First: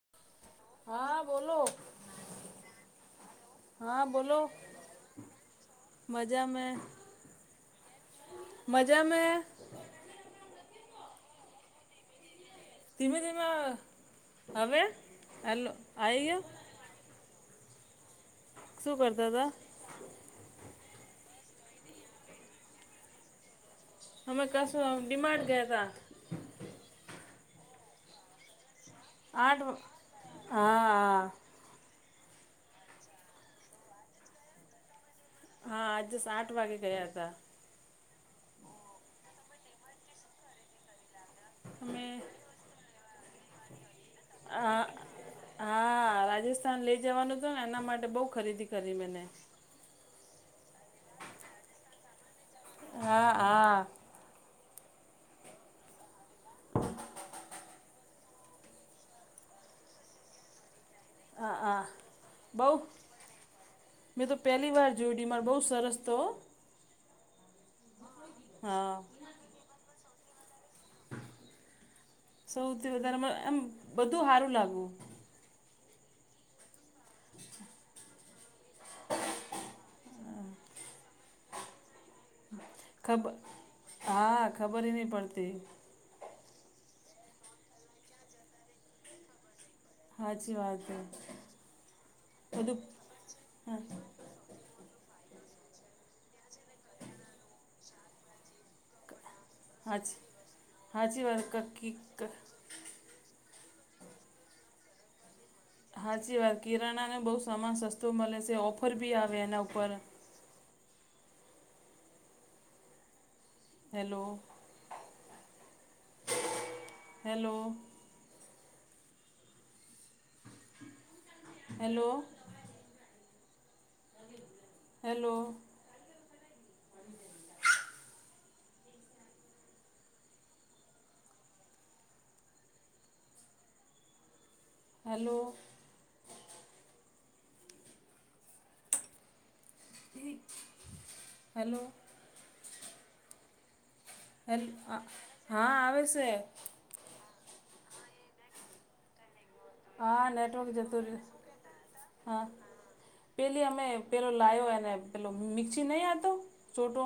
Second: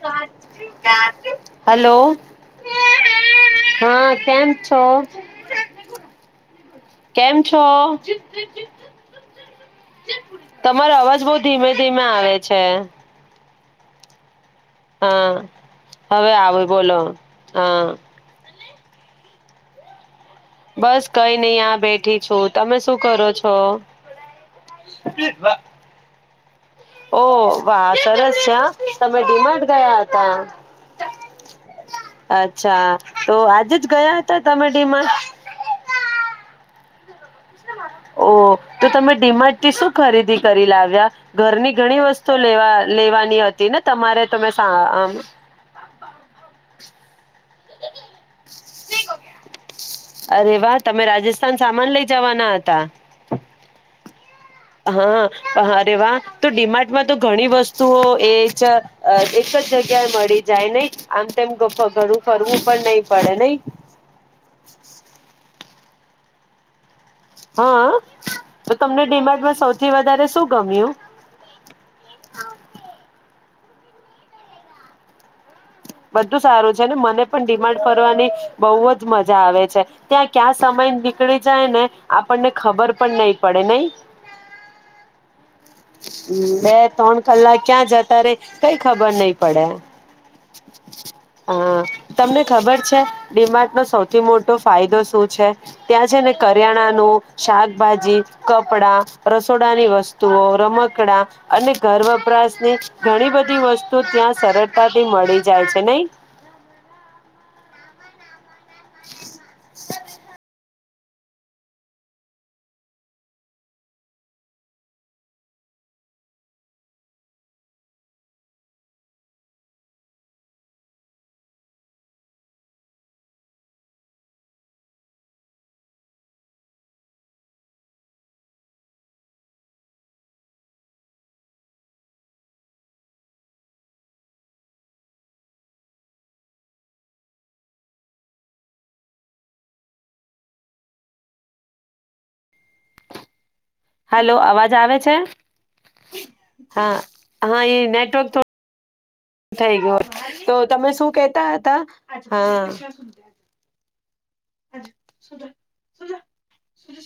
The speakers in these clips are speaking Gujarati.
હ હા બોલો હલો હા કેમ છો મજા મે કેમ છો મજા મે તમારો અવાજ બ ધીમે ધીમે આવે તીમે તમાં હા, આવી હવે ગયો આવે બોલો. હા. શું કરતા તા? બસ કઈ નહી આ બેઠી છું. તમે શું કરો છો? હમે કશો ડિમાન્ડ ગ હતા. ઓ વા સરસ છે હા. તમે આઠ ડીમાટ ગયા હતા? હા હા અચ્છા તો આજે જ ગયા હતા તમે ડી માં? હા આજે સાઠ વાગે ગયા હતા. ઓ તો તમે ડીમટ થી શું ખરીદી કરી લાવ્યા? ઘરની અમે ઘણી વસ્તુ લેવા લેવાની હ હતી ને તમારે તમે તા હા આમ હા રાજસ્થાન લઈ જવાનું એના માટે બહુ ખરીદી કરી મેને. અરે વા તમે રાજસ્થાન સામાન લઇ જવાના તા. હા હા હા અરે વા તો ડિમાર્ટમાં તો ઘણી વસ્તુઓ એ જ અ એક જ જગ્યાએ મળી જાય નહી? આમ તેમ હા ઘડું હા ફરવું બહુ પણ નહી પડે નહિં? મેં તો પહેલી વાર જોયું ડીમાર્ટ બહુ સરસ તો. હા તો હા તમને ડિમાગમાં સૌથી વધારે શું ગમ્યું સૌથી વધારેમાં એમ બધું હારું લાગુ. બધું સારું છેને મને પણ ડિમાન્ડ કરવાની બહુ જ મજા આવે છે. ત્યાં ક્યાં સમય નીકળી જાય ને આપણને ખબર પણ નઈ પડે નઈ? હા ખબર નહીં પડતી બે ત્રણ કલાક ક્યાં જતા રે કઈ ખબર નહી પડે. સાચી વાત છે હા તમને બધું ખબર છે ડીમાર્ટ હા નો સૌથી મોટો ફાયદો શું? છે ત્યાં છે ને કરિયાણા નું, શાકભાજી, કપડા રસોડાની હાચી વસ્તુઓ, રમકડા હાચી વાત અને કકી ઘર વપરાશની ઘણી બ બધી વસ્તુ ત્યાં સરળતાથી મળી જાય છે નહી હાચી વાત કિરણા ને બહુ સામાન સસ્તો મળે છે. એ ઓ. ઓફર ભી આવે એના ઉપર. Hello hello. Hello hello hello hello hello અવાજ આવે છે હા આવે છે હા હા એ નેટવર્ક તો થઈ ગયો હા તો નેટવર્ક તમે જતું શું રહ્યું કેતા હતા હા પેલી અમે પેલો લો લાઈવ અને પેલો મિક્સી નહીં આવતો ચોટો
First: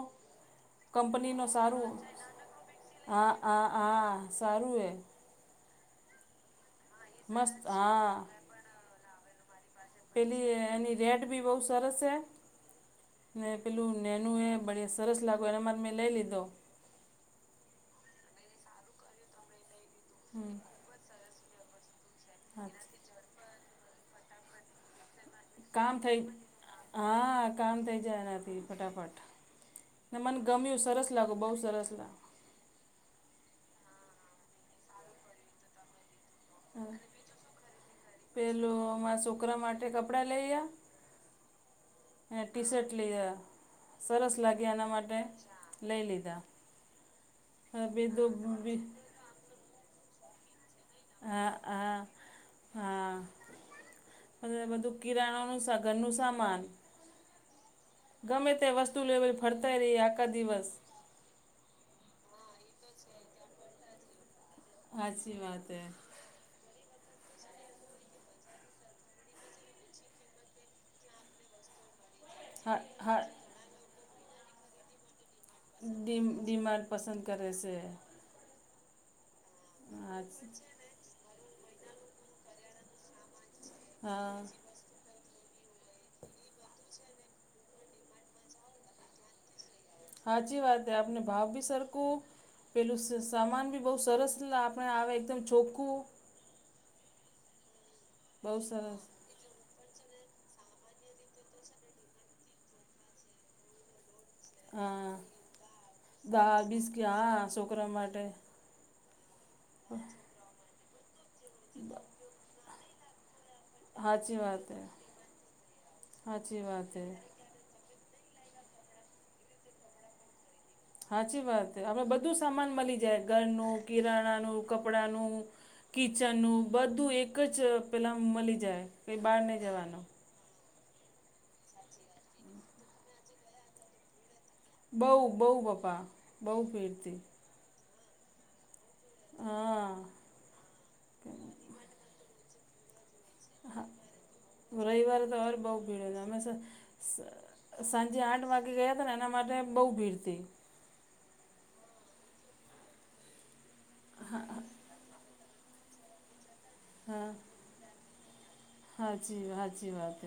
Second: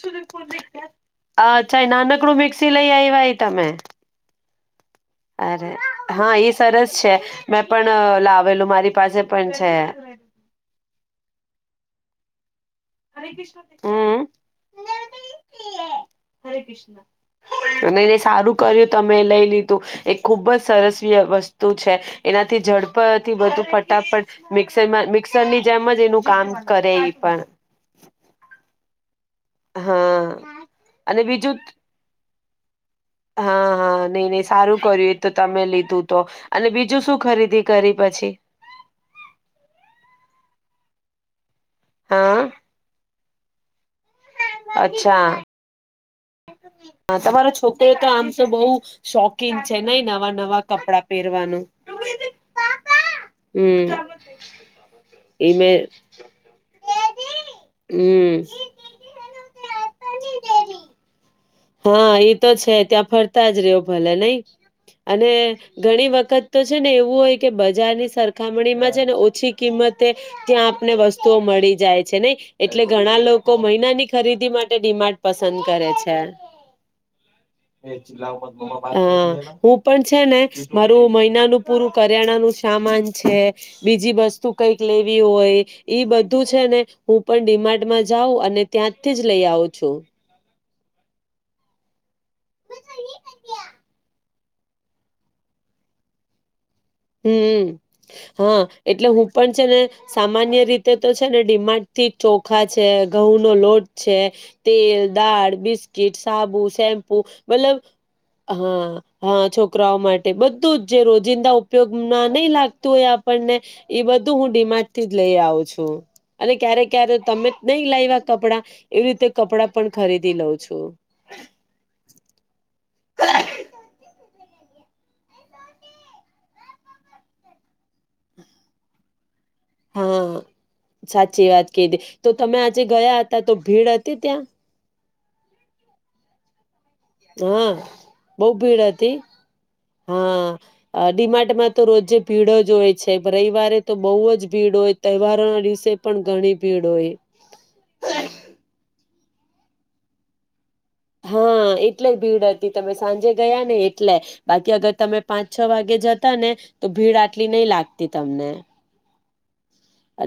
કંપની નુ અચ્છા એ સારું નાનકડું મિક્સી લઈ આવ્યા હા એ તમે હા હા સારુંવે હા એ સરસ છે મસ્ત મેં હા પણ લાવેલું મારી પાસે પંચ પેલી એની રેટ બી બહુ સરસ છે ને પેલું હમ નેનું એ બ સરસ લાગ્યું એનામાં મેં લઈ લીધો નહી નહી સારું કર્યું તમે લઈ લીધું એક ખુબ જ સરસ્વી વસ્તુ તું છે એનાથી ઝડપાથી બધું ફટાફટ મિક્સરમાં મિક્ મિકસર ની જેમ કામ જ એનું કામ કરે એ પણ જના પી ફટાફટ ને હા મને ગમ્યું સરસ અને લાગુ બીજું બહુ સરસ લાગે હા હા નહી નહી સારું કર્યું એ તો તમે લીધું તો અને બીજું શું ખરીદી કરી પછી પેલું મારા છોકરા એ હા ટી શર્ટ લીધા સરસ લાગે એના માટે અચ્છા લઈ લીધા હા તમારા છોકરા એ તો આમ બીધું તો બહુ બી શોખીન છે નહી નવા કપડા હા પહેરવાનું હા હા હમ એ કિરાણનું મેં સગનનું સમાન હમ ગમે તે વસ્તુ લેવાલ ફરતાઈ રહી આખા દિવસ હા એ તો છે ત્યાં ફરતા જ રહ્યો ભલે નઈ અને સાચી વાત હે ઘણી વખત તો છે ને એવું હોય કે બજારની સરખામણીમાં છે ને ઓછી કિંમતે ત્યાં આપને વસ્તુઓ મળી જાય છે ન હા એટલે હા ઘણા લોકો મહિનાની ખરીદી માટે ડિમાર્ટ પસંદ કરે છે ડિમાંર્ટ પસંદ કરે છે હમ હું પણ હા છે ને મારું મહિનાનું પૂરું કરિયાણા નું સામાન છે બીજી હા વસ્તુ કઈક લેવી હોય ઈ બધું છે ને હું પણ ડિમાર્ટમાં જાઉં અને ત્યાંથી જ લઈ આવું છું હાચી વાત આપને ભાવ ભી સરખું પેલું સામાન બી બહુ સરસ એ આપણે આવે એકદમ ચોખ્ખું હમ બહુ હા સરસ એટલે હું પણ છે ને સામાન્ય રીતે તો છે ને ડિમાડ થી ચોખા છે ઘઉં નો લોટ છે તેલ હા દાળ બિસ્કીિટ સાબુ દાળ બિસ્કી શેમ્પુ હા મતલબ છોકરા માટે હા હા છોકરાઓ માટે બધું તજે રોજિંદ ઉપયોગ નહીં લાગ તો એ આપ ને એ બધું હાચી હું વાત હે ડિમાર્ટ થી જ લઈ આવ છું અને હાચી ક્યારે વાત હે ક્યારે તમે નહી લાવ કપડા એવી રીતે કપડાં પણ ખરીદી લઉં છું સાચી વાત આપડે બધું સામાન મળી જાય ઘરનુ કિરણ કંપડા ન કિચન નું બધું એક જ પેલા મળી જાય બાર ને જવાનું હા સાચી વાત કીધી તો તમે આજે ગયા હતા તો ભીડ હતી ત્યાં બહું બહું પપ્પા બહુ ભીટ હમ બહુ ભીડ હતી હા તે હા ડીમાટમાં તો રોજે પીડો [inaudible] છે રવિવારે હા તો બહુ જ ભીડ હોય રવિવારે તો ઓર તહેવારોના બહુ દિવસે ભીડ પણ હતી અમે ઘણી ભીડ હોય સાંજે આઠ વાગે ગયા એના માટે બહુ ભીડતી હા એટલે ભીડ હતી તમે સાંજે ગયા ને એટલે બાકી અગર તમે પાંચ છ વાગે જતા ને તો ભીડ હા આટલી નહીં લાગ હતી તમને [inaudible]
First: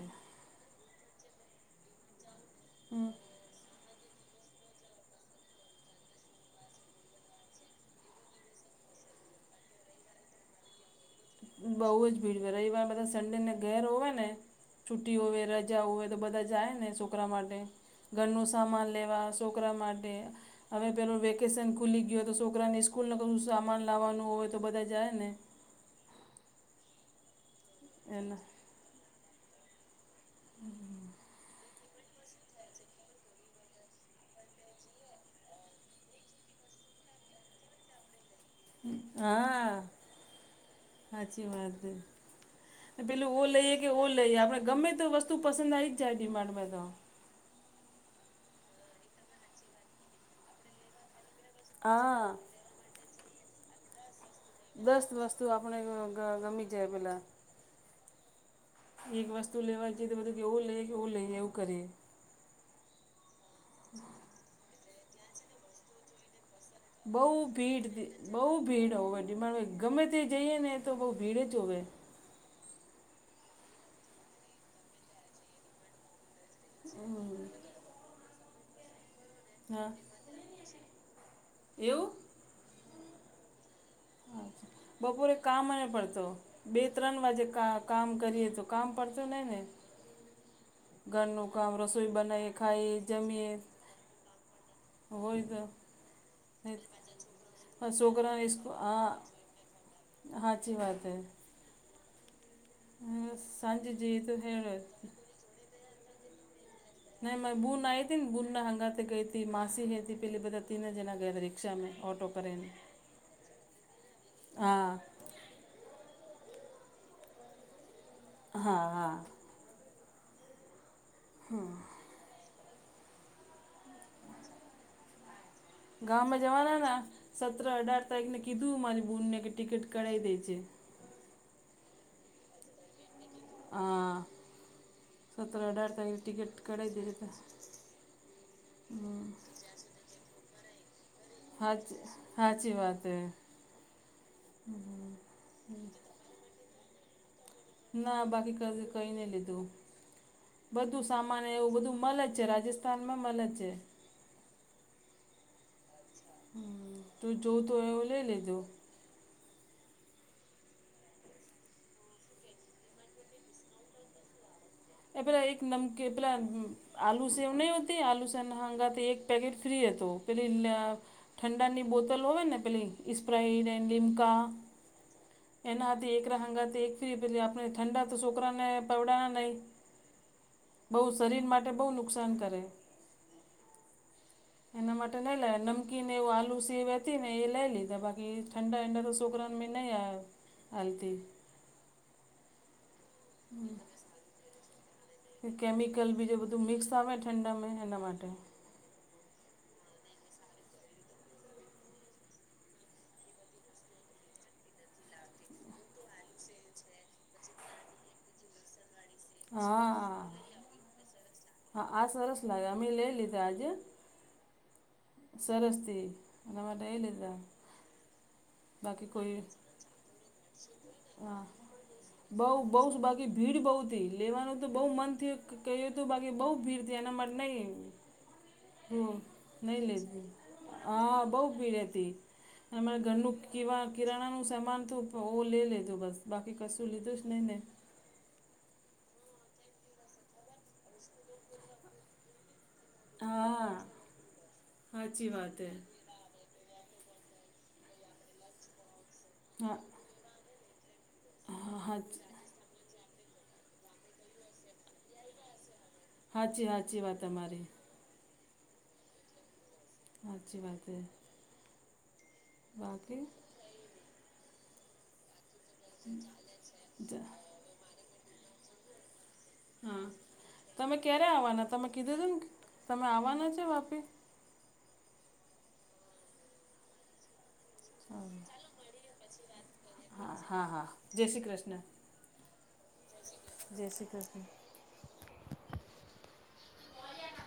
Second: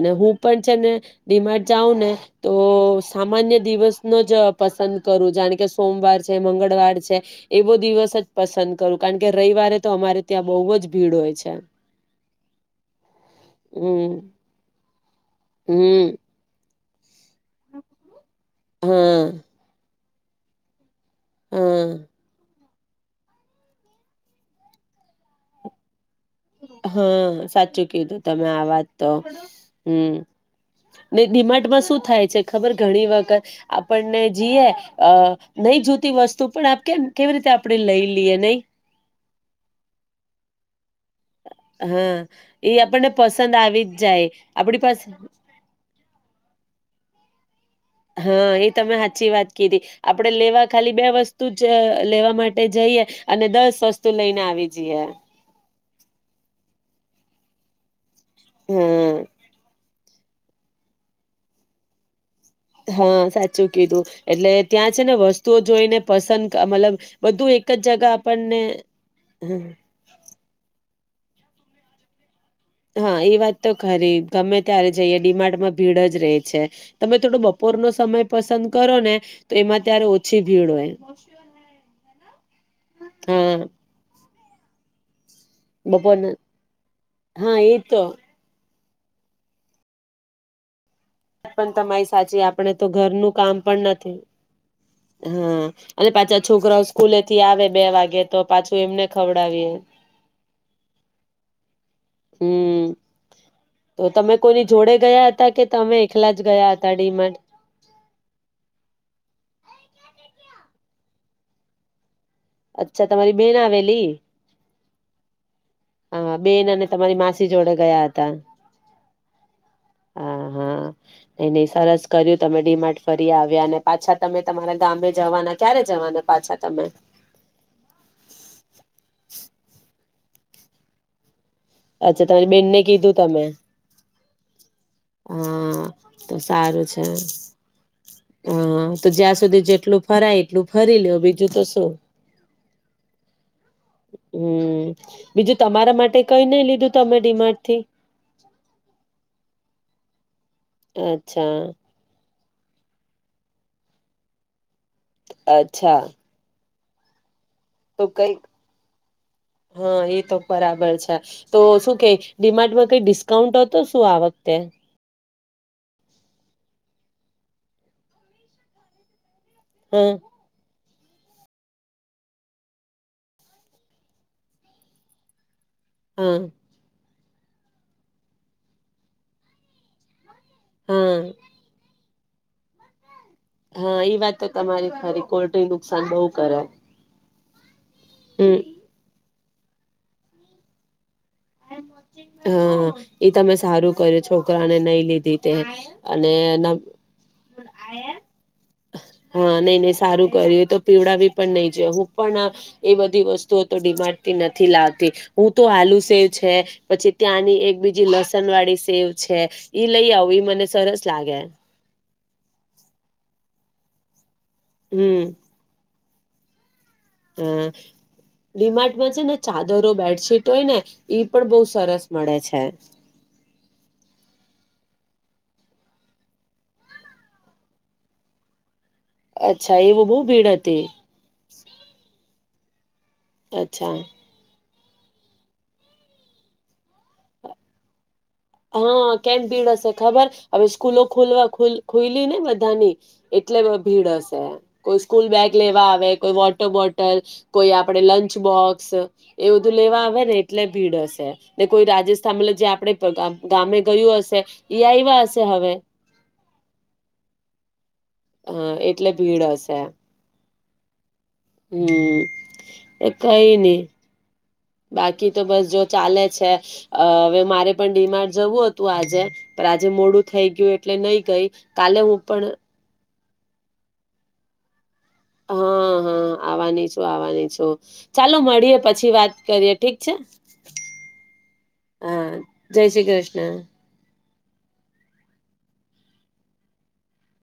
હે હું પણ છે ને ડીમાટ જાઉ ને તો હમ સામાન્ય દિવસ નો જ પસંદ કરું જાણ કે સોમવાર છે મંગળવાર છે એવો દિવસ જ પસંદ કરું કારણ કે રવિવારે તો અમારે ત્યાં બહુ જ ભીડ હોય છે બહુ જ ભીડ રવિવાર બધા સંડે ને ઘર હોય હમ ને છુટી હોય રજા હોય હમ તો બધા થાય ને છોકરા માટે ઘરનું સામાન લેવા હા છોકરામાં [inaudible] વેકેશન હા ખુલી ગયો હતો છોકરાને સ્કૂલને સામાન લાવવાનું હોય તો બધા જાય ને હા સાચ ચું કીધું એના તમે આ વાત તો હમ ને દિમાટમાં શું થાય છે ખબર ઘણી વખત આપણને જઈએ અ નહી જોતી વસ્તુ પણ આપ કેમ કેવી રીતે આપણે લઈ લ હા સાચી વાત હા એ આપણને પેલું ઓ પસંદ લઈએ આવી કે જ ઓ જાય લઈએ આપડે આપણી ગમે પાસે તો વસ્તુ પસંદ આવી જ જાય ડિમાન્ડમાં તો હા એ તમે હાચી વાત કીધી આપડે લેવા ખાલી બે વસ તું જ હા લેવા માટે જઈએ અને દસ વસ તુ લઈને આવી જઈએ ગ ગમી જાય પેલા હમ એક વસ્તુ લેવા બધું કેવું લઈ કેવું લઈ એવું કરી હા સા શું કીધું એટલે ત્યાં જ છેને વસ્તુઓ જોઈને પસંદ મતલબ બઉ બધું એક ભીડ જ જગા બઉ આપણને ભીડ હમ હોમા ગમે તે જઈએ ને તો બહુ ભીડજ હોવે હા એ વાત તો ખરી. ગમે ત્યારે જઈએ ડિમાર્ટ માં ભીડજ રે છે તમે થોડો બપોર નો સમય પસંદ કરો ને તો એમાં હા ત્યારે ઓછી ભીડ હોય. હા. હા બપોરે કામને પડતો બપોરના બે ત્રણ વાજે હા એ કા તો કામ કરીએ તો કામ પડતો નને પણ તમારી સાચી આપણે તો ખાઈએ ઘરનું જમીએ કામ પણ નથી હોય તો હા અને પાછા છોકરાઓ સ્કૂલેથી આવે બે નહીં વાગે તો છોકરાને સ્કૂલ પાછું એમને હા ખવડાવીએ. સાચી વાત હે હમ્મ સાંજે તો જઈએ તમે કોની જોડે હેડ ગયા હતા કે તમે એકલા જ ગયા હ ન ભૂલ ના હતી ને ભૂલ ના હંગાથે ગઈતી મા સિને હતી પેલી બધા તીને જણા ગયા રિક્ષા મે ઓટો કરીને અચ્છા તમારી બેન આવેલી હા હા બેન અને તમારી માસી જોડે ગયા હા હા. આ હા. એ ની સરસ કર્યું તમે ડીમાર્ટ ફરી આવ્યા. અને પાછા તમે તમારા ગામે જવાના ક્યારે જવાના ગામમાં પાછા જવાના તમે ના સત્ર અઢાર તારીખ ને કીધું મારી બૂનને કે ટિકિટ ક્ઢાઇ દે જે. અચ્છા તમારી બેનને કીધું તમે હા સત્તર હા અઢાર તારીખ તો ટિકિટ સારું કરાવી છે. દે હા તો જ્યાં સુધી જેટલું ફરાય લું ફરીલો બીજું તો શું હાચી સાચી વાત હે હમ્મ બીજું તમારા માટે લીધું તમે ડીમાર્ટ થી ના બાકી ક કઈ નઈ લીધું. બધું સામાન અચ્છા એવું બધું મલેજ છે. રાજ જસ્થાનમાં મલેજ છે. અચ્છા. [inaudible] જો તો એવો લઈ લીધું. હા એ તો બરાબર છે તો શું કે ડિમાર્ડમાં કઈ ડિસ્કાઉન્ટ હતો શું આ વખતે. એ પેલા એક નમકી પેલા આલુ સેવ નહી હોતી આલુ સેવ હંગા એક પેકેટ ફ્રી હા હતું પેલી [unintelligible] ઠંડાની બોતલ હોય ને પેલી સ્પ્રઇડ એ લિમકા એનાથી હા એકરહંગથી એક ફરી બધી આપણે ઠંડા તો છોકરા ને પવડાના નહી. બહું હા શરીર માટે બહું નુ નુકસાન કરે. હા એ વાત તો તમારી એના માટે ખરી કોલ્ડ્રી નુકસાન બહુ કરે. મે એ લઈ લી તો બાકી ઠંડા હમ ઠંડા તો છોકરા [unintelligible] નહી આ હલતી હા. એ તમે સારું કર્યું છોકરાને નહી લીધી તે કેમિકલ અને બીજું બધું ન મિક્સ આવે ઠંડામાં એના માટે [unintelligible] સારું કર્યું તો પીવડાવી પણ નહી જો હું પણ એ બધી વસ્તુઓ તો ડિ માર્ડથી નથી લાવતી હું તો આલુ સેવ છે પછી ત્યાંની એક બીજી લસણ વાળી સેવ છે ઈ લઈ હા આવું એ મને સરસ લાગે. હા આ સરસ લાગે અમે લઈ લીધા આજે. હમ સરસ તી. [unintelligible] હા. ડી માર્ટ બાકી માં છે ને કોઈ ચાદરો બેડશીટ હોય ને એ હા પણ બહુ સરસ મળે બહુ છે. બહુ જ, બાકી ભીડ બહુ હતી લેવાનું તો બહુ મન થયું કે ક્યું હતું બાકી બઉ ભીડ થી એના માટે નહી લિ હ અચ્છા નઈ લેજ એવું બહુ ભીડ હતી હા બઉ ભીડ હતી. એમ ઘરનું કીવા અચ્છા કિરાણાનું સમાન તો ભો ઓ લે લેજો બસ બાકી કશું લીધું જ નહી ને. હા કેમ ભીડ હશે ખબર હવે સ્કૂલના ખુલવા ખુ ખુલ્લી ને વા ત્યાં ની એટલે હા ભીડ હશે કોઈ સ્કૂલ સાચી બેગ વાત હે લેવા આવે કોઈ વોટર બોટ હોટલ કોઈ આપડે લંચ બોક્સ એ બધું હા લેવા આવે ને એટલે ભીડ હશે ને કોઈ હા રાજસ્થાનલે જે આપણે પ્રોગ્રામ ગામે ગયું હશે ઈ આયવા હશે હવે હાચી હાચી વાત તમારી હા એટલે ભીડ હશે. સાચી વાત કહી. હમમ એ કઈ ની બાકી તો બસ જો ચાલે છે અ જા હવે મારે પણ ડી માર્ટ જવું હતું આજે પણ આજે હા મોડું થઈ ગયું એટલે તમે નય ક્યારે ગઈ આવવાના તમે કાલે કીધું હું હતું પણ ને તમે આવવાના છે વાપી? હા હા આવવાની છું આવવાની છું. ચાલો સારું. મળીએે પછી વાત કરીએ ઠીક છે હા હા હા જય શ્રી કૃષ્ણ હા જય શ્રી કૃષ્ણ. જય શ્રી કૃષ્ણ